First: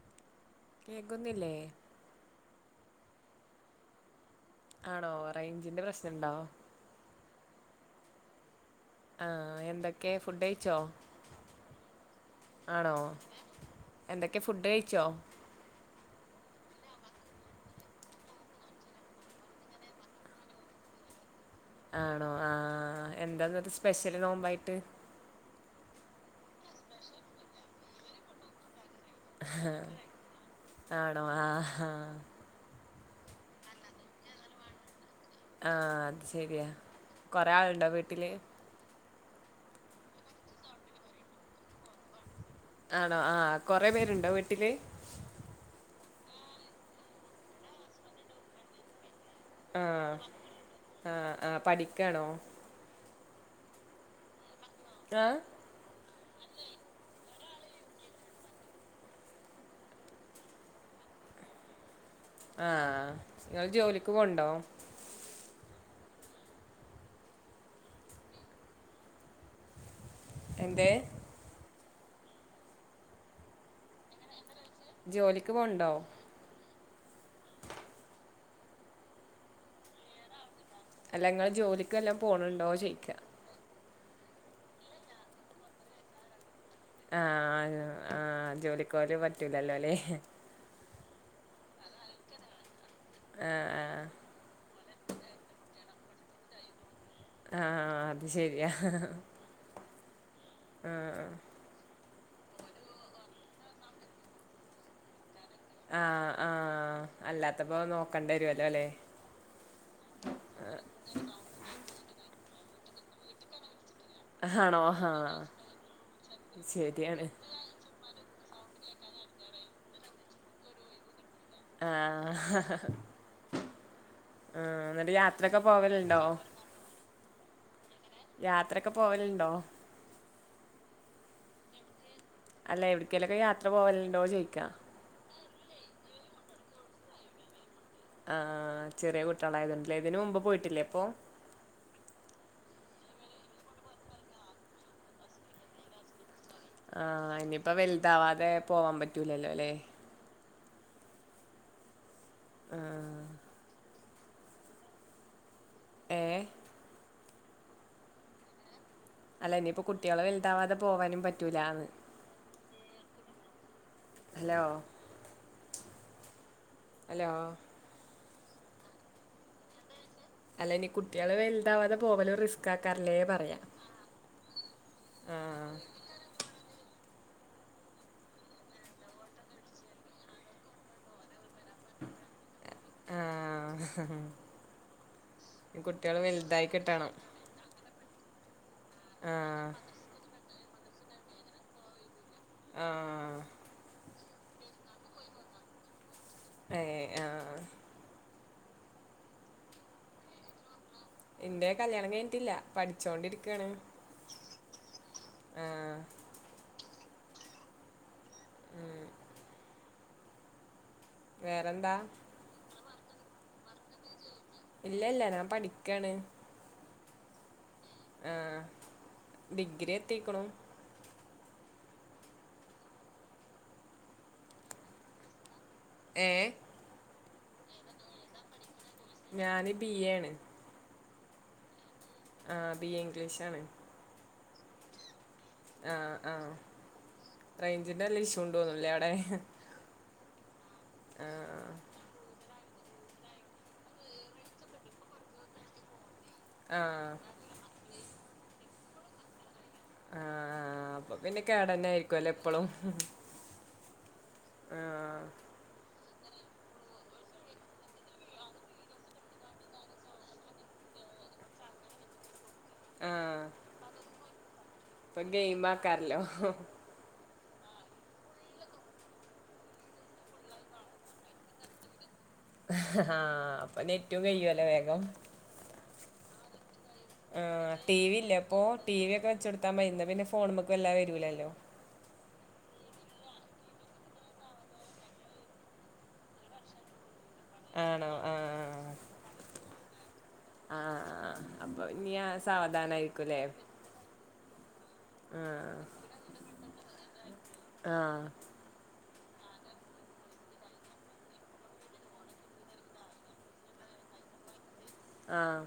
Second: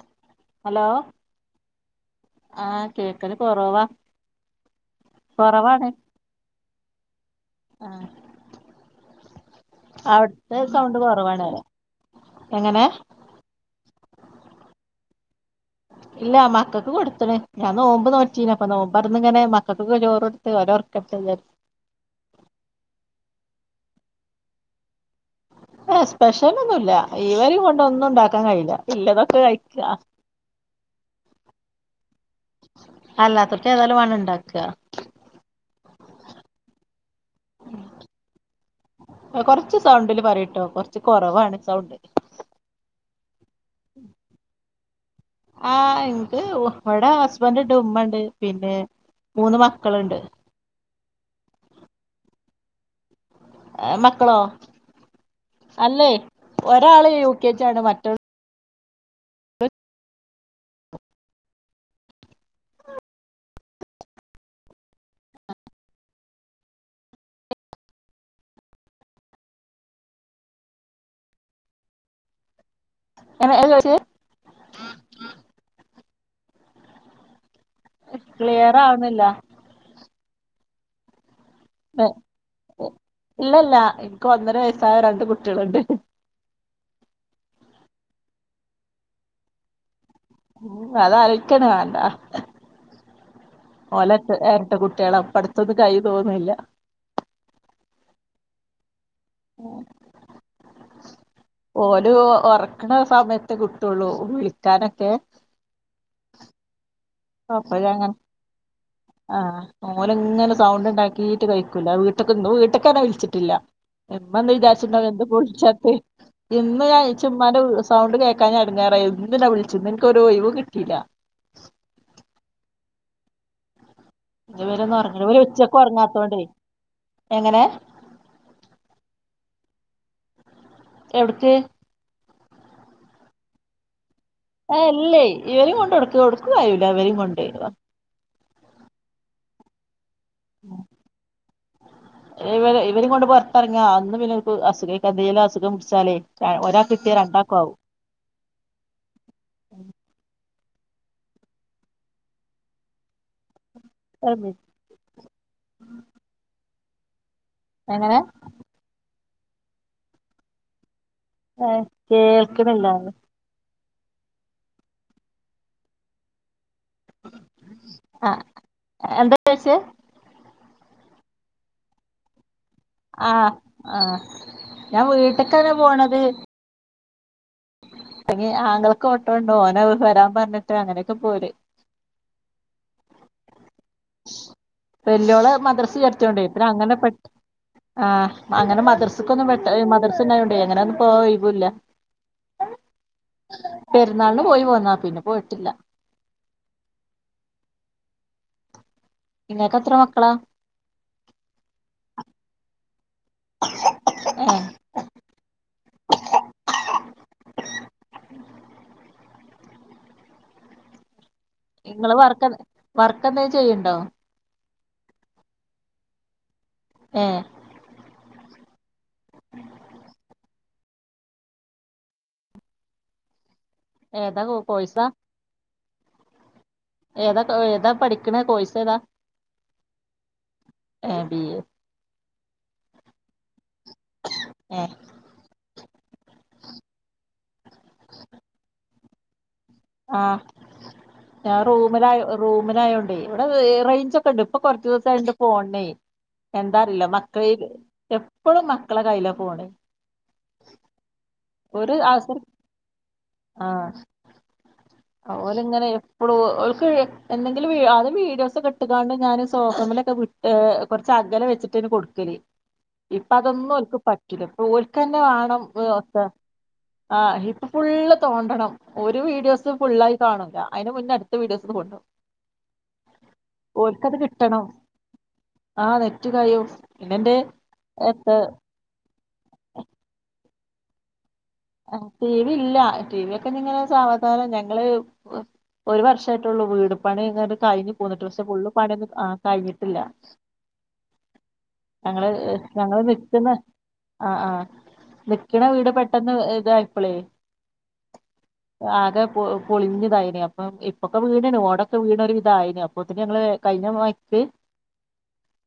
അ കേക്കുന്നില്ലേ ആഹകേക്കല് കൊറവ ആണോ റയ്ഞ്ചിന്റെ പ്രശ്ണംണ്ടോ ആ ആ എന്തൊക്കെ ഫുഡ് അവിടുത്തെ കഴിച്ചോ സൗണ്ട് കുറവാണ് റ്യാ എങ്ങനെ ആണോ എന്തൊക്കെ ഫുഡ് കഴിച്ചോ ഇല്ല മക്കക്ക് കൊടുത്തണ് ഞാൻ നോമ്പ് നോറ്റിന അപ്പൊ നോമ്പ്ർന്ന് ഇങ്ങനെ മക്കക്ക് ഒക്കെ ചോറ് കൊടുത്ത് ഒരർക്ക്ത്ത്ന്ന് ആണോ ആ എന്താന്നത് സ്പെഷ്യല് നോമ്പായിട്ട് എ സ്പെഷ്യൽ ഒന്നുല്ല ഇവരിം കൊണ്ട് ഒന്നും ഉണ്ടാക്കാൻ കഴിയില്ല ഇല്ലതൊക്കെ ഹാ കഴിക്കാ ആണോ ആഹ് ഹാ അല്ലാത്തൊൽക് ഏതായാലും വാണം ഇണ്ടാക്ക ആ അത് ശരിയാ കൊറെേ ആളുണ്ടോ വീട്ടില് കൊറച്ച് സൗണ്ടില് പറിട്ടോ കൊറച്ച് കുറവാണ് സൗണ്ട് ആണോ ആ കൊറെ പേരുണ്ടോ വീട്ടില് ആ ഇണ്ട് ഇവടെ ഹസ്ബൻഡ്ണ്ട് ഉമ്മണ്ട് പിന്നെ മൂന്ന് ആ മക്കള്ണ്ട് ആ ആ പഠിക്കാണോ ഏഹ് മക്കളോ ആ അല്ലേ ഒരാള് യു കെ ജി ആണ് മറ്റോൾ ആ ഇങ്ങള് ജോലിക്ക് പോവ്ണ്ടോ എന്തേ എ ആയെ അത് ജോലിക്ക് പോന്ണ്ടോ ക്ലിയറാവ്ന്നില്ല അല്ല ഇങ്ങള് ജോലിക്ക് വല്ലോ പോണണ്ടൊ ചേയ്ക്ക ഇല്ലല്ല എനിക്ക് ഒന്നര വയസ്സായ രണ്ട് കുട്യള്ണ്ട് ആ ആയൊ ആ ജോലിക്കോല് പറ്റൂലല്ലോലെ ഉം അതാലൊയ്ക്കന്നെ വേണല്ല ആഹ് ഓലട്ട് എരട്ട കുട്യാള ഇപ്പടുത്തത് കയ്യും തോന്ന്ണ്ല്ല ആ അത് ശെരിയാ ഏ ആഹ് ആഹ് ഓലെ ഓ ഒറക്ക്ണ സമയത്ത് കിട്ടൊള്ളൂ വിളിക്കാനൊക്കെ ആഹ് ആഹ് അപ്പോ അല്ലാത്തപ്പോ യങ്ങനെ നോക്കണ്ടി വരുവല്ലോ ല്ലേ ആഹ് ഓല്ങ്ങനെ സൗണ്ട്ണ്ടാക്കീട്ട് കഴിക്കൂല വീട്ട്ക്കെ ഇങ്ങ്ള് വീ ട്ട്ക്ക് വിളിച്ചിട്ടില്ല ഇമ്മന്ന് ആണോ വിജാരിച്ചിണ്ടാവെ ആഹ് എന്തപ്പോള് ച്ചാത്തെ ഇന്ന് കായി ശരിയാണ് ച്ചുമ്മാൻ്റെ സൗണ്ട് കേ ക്കാഞ്ഞ എടങ്ങേറാ [unintelligible] വിളിച്ച്ന്നെ ഇൻക്കൊരു ഒഴ് വുംകിട്ടില്ല ആ ഇവരൊന്ന് ഉറങ്ങീണ് ഇവര് ഉച്ചക്ക് പോവലുണ്ടോ ഒർങ്ങാത്തൊണ്ടേ എങ്ങനെ യാത്രക്കെ പോവല്ണ്ടോ എവ്ട്ക്ക് അല്ല എവിടക്കേലൊക്കെ യാത്ര പോവല് ആ അല്ലേ ഇവരിം കൊണ്ട് ഒട്ക്ക് ഒട്ക്കുകയ്യൂല ഇവരിം കൊണ്ട് ആ ചെറിയ കുട്യാളായതോണ്ട്ലെ ഇതിന് മുമ്പ് പോയിട്ടില്ലേ അപ്പൊ ഇവരെ ഇവരിം കൊണ്ട് പൊർത്തറങ്ങിയാ അന്ന് പിന്നെവർക്ക് അസുഖേക്കാ ന്തേലും അസുഖം പിട്ച്ചാലേ ആ ഇനിയിപ്പോ വൽതാവാതെ പോവാൻ പറ്റൂലല്ലോ ലെ ആ ആമീൻ ഏ എങ്ങനെ അല്ല ഇനിയിപ്പോ കുട്ടികള് വലുതാവാതെ പോവാനും ആ പറ്റൂലാന്ന് കേൾക്കണില്ലാന്ന് ഹലോ ഹലോ ആ എന്താ ചോയിച്ചേ അല്ല ഇനി കുട്ടികള് വലുതാവാതെ പോവല് റിസ്ക് ആക്കാറില്ലേ ആ പറയാ ആ ഞാൻ ആഹ് വീട്ടക്കന്നെ പോണത് അല്ലെ ആങ്കൾക്ക് ഓട്ടണ്ടോ ഓന് അവ വരാൻ പറഞ്ഞിട്ട് അങ്ങനെയൊക്കെ പോരെ ആ വെല്ലോള് മദ്രസെ കുട്ടികള് ചേർത്തോണ്ട് വലുതായി ഇപ്പഴ് അങ്ങനെ കിട്ടണം പെട്ട ആ അങ്ങനെ മദ്രസക്കൊന്നും ആഹ് പെട്ട് മദ്രസയുണ്ടായൊണ്ട് അങ്ങനെ പ്പൊ വൈബൂല്ലാ ആ ന്നാളൊന്നു പോയി പോന്നതാ പിന്നെ പോയിട്ടില്ല ഏയ് ആ ഇങ്ങെക്ക് എത്ര മക്കളാ എന്റെ കല്യാണം കഴിഞ്ഞിട്ടില്ല പഠി ച്ചോണ്ടിരിക്കയാണ് ഏഹ് വേറെന്താ ഇങ്ങള് പറക്കാന്ന് വർക്ക് എന്തേലും ചെയ്യണ്ടോ ഇല്ല ഇല്ല ഞാൻ പഠിക്കാണ് ആ ആ ഡിഗ്രി എത്തിക്കണു ഏതാ കോഴ്സാ ഏ ഏതാ പഠിക്കണ കോഴ്സ് ഏതാ ഞാന് ബി എ ആണ് ആ ബി എ ആ ബി എ ഇംഗ്ലീഷാണ് ആ ആ ആ റേഞ്ചിന്റെ വല്ല ഇഷ്യൂണ്ടോന്നല്ലേ അവിടെ ഹേം ആ ഞാൻ റൂമിലായൊ റൂമിലായോണ്ടെ ഇവിടെ റേഞ്ച് ഒക്കെണ്ട് ഇപ്പൊ കൊറചൂസണ്ട് ഫോണ്നെ ആ എന്താറില്ല മക്കളെൽ എ ഇപ്പോളും മക്കളെ കൈയില പോണ് [unintelligible] ഒരു ആയിരിക്കും അല്ലേ അവസരം എപ്പളും ആഹ് ആ ആ ഓലെങ്ങനെ എപ് ഇപ്പഴും ഓൽക്ക് എന്തെങ്കിലും വീ അത് വീഡിയോസൊക്കെ ഇട്ടുകാണും ഞാന് സോസമ്മിലൊക്കെ വിട്ട് കൊറച്ച് അകലെ വെച്ചിട്ടാന് കൊടുക്കല്. ആ ഇപ്പ അതൊന്നും ഒക്ക് പ [unintelligible] ഓൽക്ക് തന്നെ ഇപ്പൊ ഗെയിം വേണം ആക്കാറല്ലോ [unintelligible] ആ ആഹ് [unintelligible] ഫുള്ള് തോണ്ടണം ഒരു വീഡിയോസ് ഫുള്ളായി കാണൂല്ല അതിന് മുന്നേ അടുത്ത വീഡിയോസ് [unintelligible] ആഹ് അപ്പ ഓൽക്കത് നെറ്റും കിട്ടണം കഴിയുവല്ലോ വേഗം ആഹ് നെറ്റ് കയ്യും പിന്നെന്റെ ആഹ് ടി വി എത്ത ഇല്ലേ അപ്പൊ ടി വി ഒക്കെ [unintelligible] പിന്നെ ഫോൺമക്കല്ലാ വരൂലല്ലോ ടി വി ഇല്ല ടി വി ഒക്കെ പിന്നിങ്ങനെ സാവധാനം ഞങ്ങള് ഒരു വർഷമായിട്ടുള്ളൂ വീട് പണിങ്ങാട്ട് കഴിഞ്ഞ് ആണോ പോന്നു ആ ഡ്രസ്സ്‌ ഫുള്ള് പണീന്നും ആ കഴിഞ്ഞി ഇല്ല ആ ആ അപ്പൊ ഇനി ആ ഞങ്ങള് ഞങ്ങള് സാവധാനായിരിക്കുംല്ലേ നിക്ക്ന്ന ആ ആ ആ നിക്കണ വീട് പെട്ട [unintelligible] ഇതായപ്പളേ അ ആക പൊളിഞ്ഞതായിന് അപ്പം ഇപ്പൊക്കെ വീട് ഓടൊക്കെ വീണ് ഒരുവിധായിന് അപ്പോത്തേക്ക് ഞങ്ങള് കഴിഞ്ഞ [unintelligible] ആഹ്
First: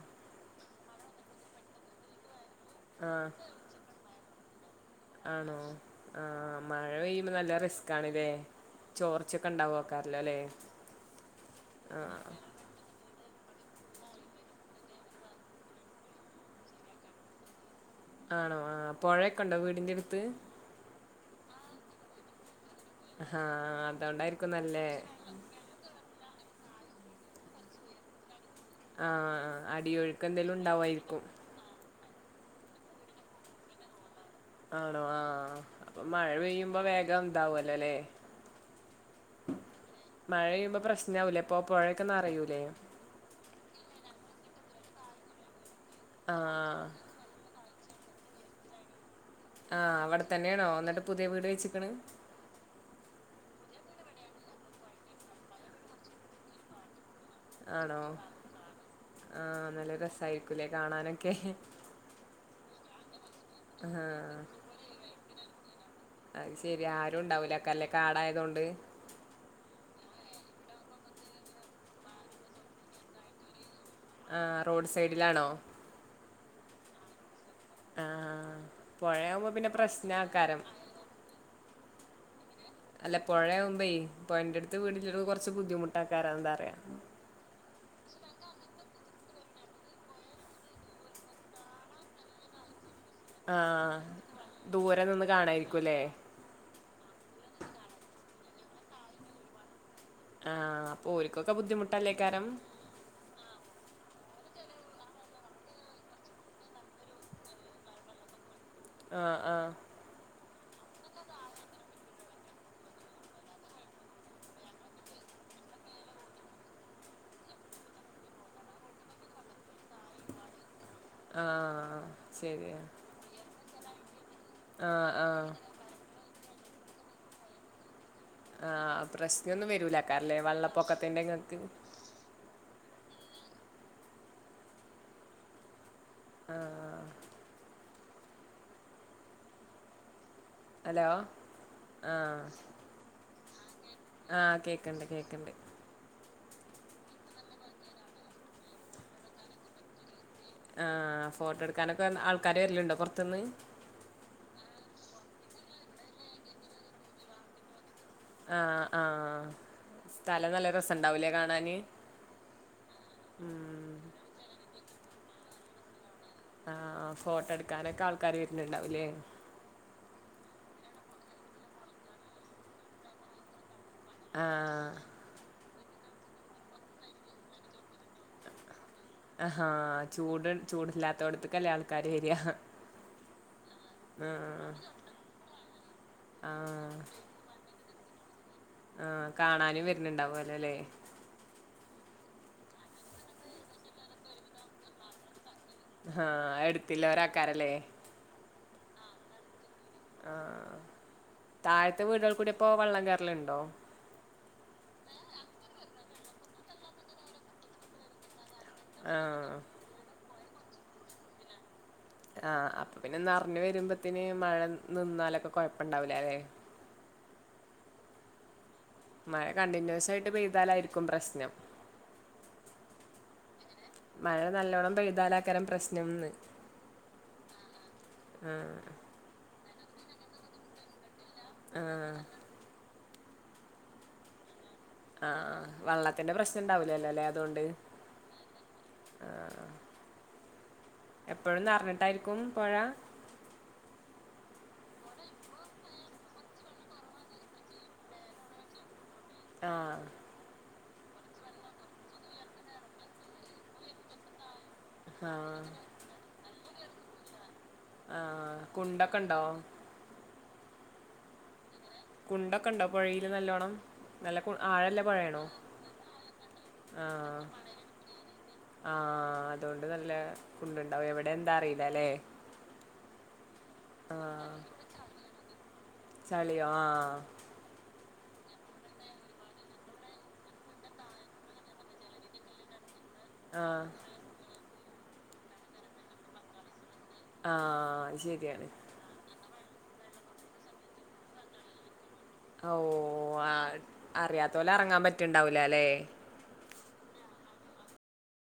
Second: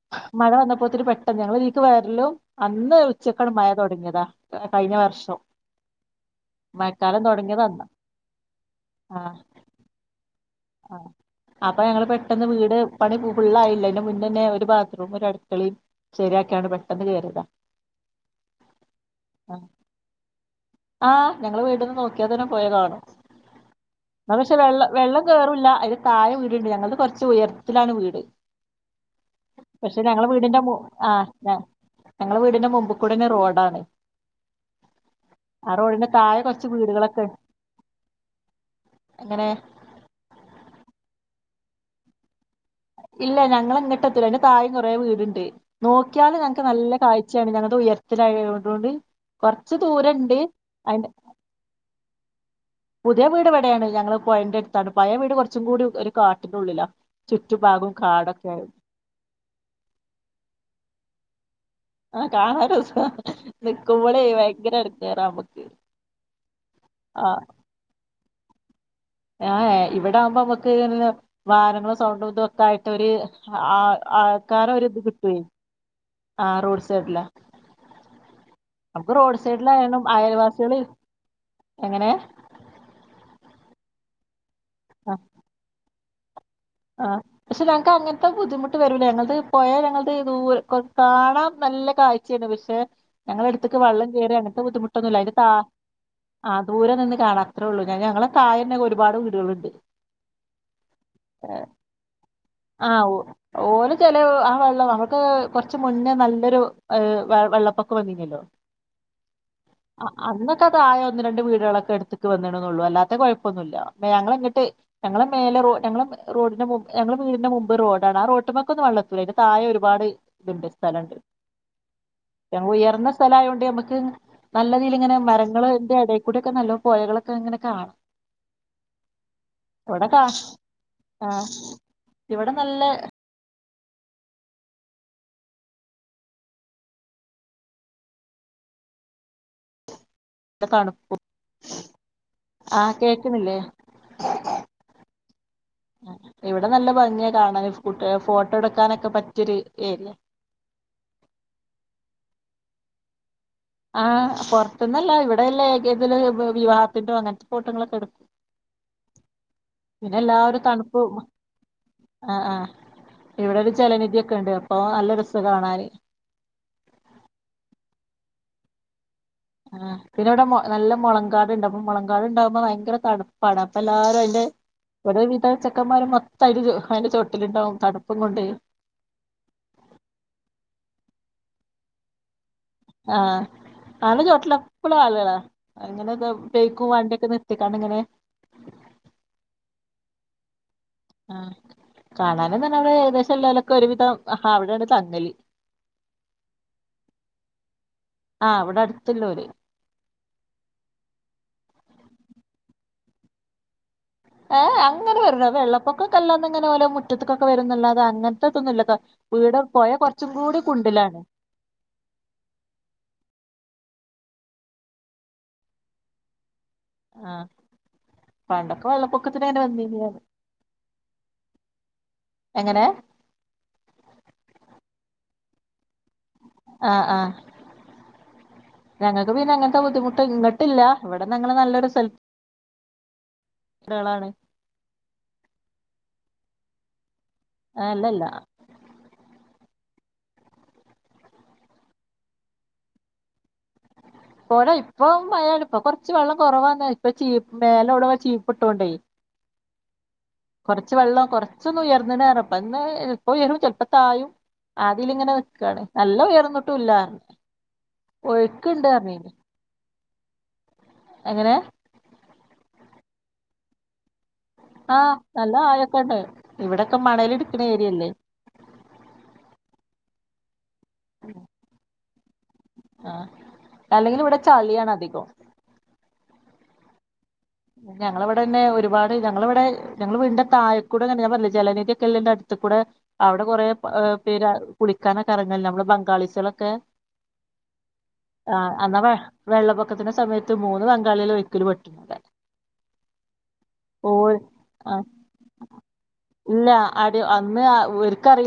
ഇപ്പ ഒത്തിരി പെട്ടെന്ന് ഞങ്ങള് ഇതീക്ക് വരലും അന്ന് ആ ഉച്ചക്കാണ്ട് മഴ തൊടങ്ങിയതാ കഴിഞ്ഞ വർഷം ആണോ ആഹ് മഴ മഴക്കാലം പെയ്യുമ്പ നല്ല തൊടങ്ങിയത് അന്നാ റിസ്കാണ്ലേ ചോർച്ചൊക്കെ ഉണ്ടാവക്കാരംല്ലേ ല്ലേ ആ അപ്പൊ ഞങ്ങള് പെട്ടന്ന് വീട് പണി ഫുള്ളായില്ല അയ്ന്റെ മുന്നെന്നെ ഒരു ബാത്റൂം ഒരു അടുക്കളേം ശരിയാക്കിയാണ് പെട്ടെന്ന് കേറിയതാ ആണോ ആഹ് പൊഴൊക്കെണ്ടോ വീടിന്റെ അടുത്ത് ആ ഞങ്ങള് വീടുന്ന് നോക്കിയാ തന്നെ പൊയ കാണും ആഹ് അതോണ്ടായിരിക്കുന്നല്ലേ ആ അതിന് താഴെ വീട്ണ്ട് ഞങ്ങൾക്ക് കൊറച്ച് ഉയരത്തിലാണ് വീട് ആഹ് ആഹ് പക്ഷെ അടിയൊഴുക്ക് എന്തേലും ഉണ്ടാവായിരിക്കും ഞങ്ങള വീടിന്റെ മുമ്പിക്കൂടി തന്നെ റോഡാണ് ആണോ ആഹ് ആ അപ്പൊ റോഡിന്റെ മഴ താഴെ കൊറച്ച് പെയ്യുമ്പോ വീടുകളൊക്കെ വേഗം ഉണ്ട്. ഇതാവല്ലോല്ലേ അങ്ങനെ മഴ പെയുമ്പോ പ്രശ്നവൂലെ അപ്പൊ പുഴൊക്ക നിറയു ഇല്ല ഞങ്ങള [unintelligible] അയിന്റെ താഴെ കുറേ വീടുണ്ട് നോക്കിയാല് ഞങ്ങൾക്ക് ആഹ് നല്ല കാഴ്ചയാണ് ഞങ്ങ [unintelligible] ഉയരത്തിലായതുകൊണ്ട് കൊറച്ച് ആഹ് അവിടെ ദൂരണ്ട് തന്നെയാണോ എന്നിട്ട് അതിന്റെ പുതിയ വീട് വെച്ചിക്ക്ണ് പുതിയ വീട് ഇവിടെയാണ് ഞങ്ങള് പുഴെന്റെ അടുത്താണ് പഴയ വീട് കുറച്ചും കൂടി ഒരു കാട്ടിന്റെ ഉള്ളിലാ ചുറ്റുഭാഗവും ആണോ കാടൊക്കെ ആയി ആഹ് നല്ല രസായിരിക്കൂല്ലേ കാണാനൊക്കെ ആഹ് കാണാൻ രസാ ആഹ് നിക്കുമ്പളേ ഭയങ്കര എടങ്ങേറാ നമ്മക്ക് അത് ശെരി ആരും ഉണ്ടാവൂലക്കല്ലേ കാടായ ഇതൊണ്ട് ആ ഇവിടെ ആവുമ്പോ നമുക്ക് വാനങ്ങളും സൗണ്ടും ഇതും ഒക്കെ ആയിട്ട് ഒരു ആ ആ ആൾക്കാര റോഡ് ഒരിത് കിട്ടുവേ സൈഡിലാണോ ആ റോഡ് സൈഡില ആ നമക്ക് റോഡ് പുഴയാകുമ്പോ പിന്നെ സൈഡിലയാലും പ്രശ്നാക്കാരം ആയൽവാസികള് എങ്ങനെ അല്ല പുഴയാവുമ്പെ പൊഴെന്റാട് ആ [unintelligible] കുറച് ബുദ്ധിമു [unintelligible] ആ പക്ഷെ ഞങ്ങക്ക് അങ്ങനത്തെ ബുദ്ധിമുട്ട് വരൂല ഞങ്ങത് പോയാൽ ഞങ്ങളത് ദൂരെ കൊറ കാണാൻ നല്ല കാഴ്ചയാണ് പക്ഷെ ഞങ്ങള ആ അടുത്തേക്ക് വെള്ളം കയറി അങ്ങനത്തെ ദൂരെ ബുദ്ധിമുട്ടൊന്നുമില്ല നിന്ന് അതിന് ത കാണായിരിക്കുംല്ലേ ആ ദൂരെ നിന്ന് കാണാ അത്രേള്ളൂ ഞാൻ ഞങ്ങളെ താഴന്നെ ഒരുപാട് വീടുകളുണ്ട് ആഹ് ഇപ്പോ ഓരിക്കൊക്കെ ബുദ്ധിമുട്ടല്ലേ കാരം ആ ഓ ഓലെ ചില ആ വെള്ളം അവർക്ക് കൊറച്ച് മുന്നേ നല്ലൊരു വെള്ളപ്പൊക്ക വന്നിനല്ലോ ആഹ് ആഹ് [unintelligible] തായ ഒന്ന് രണ്ട് വീടുകളൊക്കെ എടുത്തക്ക് വന്നണന്നള്ളൂ അല്ലാത്ത കുഴപ്പൊന്നുമില്ല ഞങ്ങളിങ്ങിട്ട് ഞങ്ങളെ മേല റോ ഞങ്ങള് റോഡിന്റെ മോ ഞങ്ങള് വീടിന്റെ മുമ്പെ റോഡാണ് ആ റോട്ട്മെക്കെ ഒന്നും വെള്ളത്ത്ല്ല അന്റെ തായെ ഒരുപാട് ഇതുണ്ട് സ്ഥലണ്ട് ആ ശരിയാ ഉയർന്ന സ്ഥല ആയതോണ്ട് നമക്ക് നല്ല ആ രീതിൽ ഇങ്ങനെ ആ മരങ്ങള് എന്റെ ഇടയിൽക്കൂടെ ഒക്കെ നല്ലോ പുഴകളൊക്കെ ഇങ്ങനെ കാണാം ആഹ് പ്രശ്നൊന്നും ഇവിടെ കാ വരൂലാക്കാരും ല്ലേ വെള്ളപ്പൊക്കത്തിന്റെ ആ ഇങ്ങക്ക് ഇവിടെ നല്ല ആഹ് ഹലോ തണുപ്പും ആ ആഹ കേ ന്നില്ലേ ആ കേക്കണ്ട് കേക്കണ്ട് ഇവിടെ നല്ല ഭംഗിയാ കാണാൻ കുട്ടിയൊ ഫോട്ടോ എടുക്കാനൊക്കെ പറ്റിയൊരു ഏരിയ ആഹ് ഫോട്ടെടുക്കാനൊക്കെ ആൾക്കാര് വരലിണ്ടോ പൊർതുന്ന് ആഹ് പൊറത്ത്ന്നല്ല ഇവിടെയൊള്ള [unintelligible] അങ്ങനെത്തെ പോട്ടങ്ങളെടുക്കും. ആ ആ സ്ഥലം എല്ലാവരും നല്ല തണുപ്പ് രസമുണ്ടാവുല്ലെ കാണാന്. ഇവടെ ഒരു ഉം ജനനിധിയൊക്കെ ഉണ്ട്. അപ് [unintelligible] നല്ല രസാ കാണാന്. ആ അ ഫോട്ടൊ എടുക്കാനൊക്ക ആൾക്കാര് വരണ്ടവൂലേ ആ പിന്നവിടെ മൊ നല്ല മൊളങ്കാട്ണ്ടപ്പം മുളങ്കാട്ണ്ടാവുമ്പോ ഭയങ്കര തണ്പ്പാണ് അ എല്ലാരു അയിന്റെ ആഹ് ഒരു വിധ ചെക്കന്മാരും മാ [unintelligible] അയിന്റെ ചോട്ടിലുണ്ടാവും തണുപ്പും കൊണ്ടേ. അഹാ ചൂട് ചൂടില്ലാത്തോട്ത്ത്ക്കല്ലേ ആൾക്കാര് വരിക ആ [unintelligible] ആഹ് ചോട്ടിലെപ്പളും ആള്കളാ. അങ്ങനേക്ക പേക്കും വണ്ടിയൊക്കെ നിർത്തിക്കാണങ്ങനെ. ആ കാണാനും വരണണ്ടാവുല്ലോല്ലേ ആ കാണാന് തന്നെ അവിടെ ഏകദേശം എല്ലേലൊക്കെ ഒരുവിധം ആഹ് അവിടെയാണ് തങ്ങല്. ആ എട്ത്തില്ല ഒരാക്കാരല്ലേ ചെല്ലൂര് ആ താഴത്തെ വീടുകൾ കൂടിയപ്പോ വള്ളം കേറലുണ്ടോ ഏ അങ്ങനെ വര്ണ വെള്ളപ്പൊക്കൊക്കെല്ലാന്നിങ്ങനെ പോലെ മുറ്റത്ത്ക്കൊക്കെ വരുന്നല്ലാതെ അങ്ങ ത്രക്കൊന്നുല്ലട്ടാ ആഹ് വീട് പോയാ കൊ ച്ചും കൂടി കുണ്ടിലാണ് ആ അപ്പൊ പിന്നെ നെറഞ്ഞു വരുമ്പഴ്ത്തേന് മഴ നിന്നാലക്ക കൊഴപ്പൊണ്ടാവൂല അല്ലെ ആ പണ്ടൊ മഴ കണ്ടിന്യൂസായിട്ട് പെയ്താലായിരിക്കും പ്രശ്നം എങ്ങനെ മഴ നല്ലോണം പെയ്താലക്കരം പ്രശ് ആ ആ ഞങ്ങക്ക് പിന്നെങ്ങ ബുദ്ധിമുട്ട് ഇങ്ങട്ടില്ല ഇവിടെ നങ്ങള് നല്ലൊരു സ്ഥല ആഹ് ടകളാണ് ആ ആ വള്ളത്തിന്റെ പ്രശ്നം ഉണ്ടാവൂലല്ലോ ല്ലെ തോണ്ട് അല്ലല്ല ആ ആ എപ്പഴും നറഞ്ഞിട്ടായിരിക്കും പൊഴ പൊഴ ഇപ്പൊ മഴാലിപ്പോ കൊറച്ച് വെള്ളം കുറവാന്നെ ഇപ്പചീ മേലൊഴുവൻ ചീപ്പ് ഇട്ടോണ്ടേ ആ കൊറച്ച് വെള്ളം കൊറച്ചൊന്നുയർന്ന നേരപ്പന്നെ എപ്പ ഉയരും ചെലപ്പ തായും ആദീല് ഇങ്ങനെ നിക്കാണ് നല്ല ഉയർന്നു ട്ടു ഇല്ലാറഞ്ഞ് ആ കുണ്ടൊക്കെ ണ്ടോ എങ്ങനെ കുണ്ടൊക്കെ ഇണ്ടോ പൊഴയില് നല്ലോണം നല്ല കു ആഴല്ല ആഹ് പുഴയാണോ നല്ല ആഴൊക്കിണ്ട് ഇവിടൊക്കെ മണല് ആഹ് എടുക്കണ ഏരിയല്ലേ അത് നല്ല കുണ്ടുണ്ടാവും എവിടെ എന്താറിയില്ലാലേ ആ അല്ലെങ്കിലും ഇവിടെ ആഹ് ചളിയാണ് അധികോം ചളിയോ ആഹ് ഞങ്ങള ഇവിടെ തന്നെ ഒരുപാട് ഞങ്ങളിവിടെ ഞങ്ങളെ വീടിന്റെ തായെക്കൂടെ തന്നെ ഞാൻ പറഞ്ഞില്ലേ ജലനിധിയൊക്കെ ഇള്ളേന്റെ അടുത്തു കൂടെ അവിടെ കൊറെ ആഹ് ഏഹ് പേരാ കുളിക്കാനൊക്കെ എറങ്ങല്ലേ നമ്മള് ബംഗാളിസുകളൊക്കെ ആഹ് അത് ശരിയാണ് ആഹ് അന്നാവെ വെള്ളപ്പൊ ക്കത്തിന്റെ സമയത്ത് മൂന്ന് ബംഗാളികള് ഒഴിക്കില് പെട്ടി ഓ ആ അറിയാത്തോല് എറങ്ങാൻ ആഹ് പറ്റിണ്ടാവൂല ല്ലെ ഇല്ല അടി അന്ന് ഇവർക്ക് അറിയി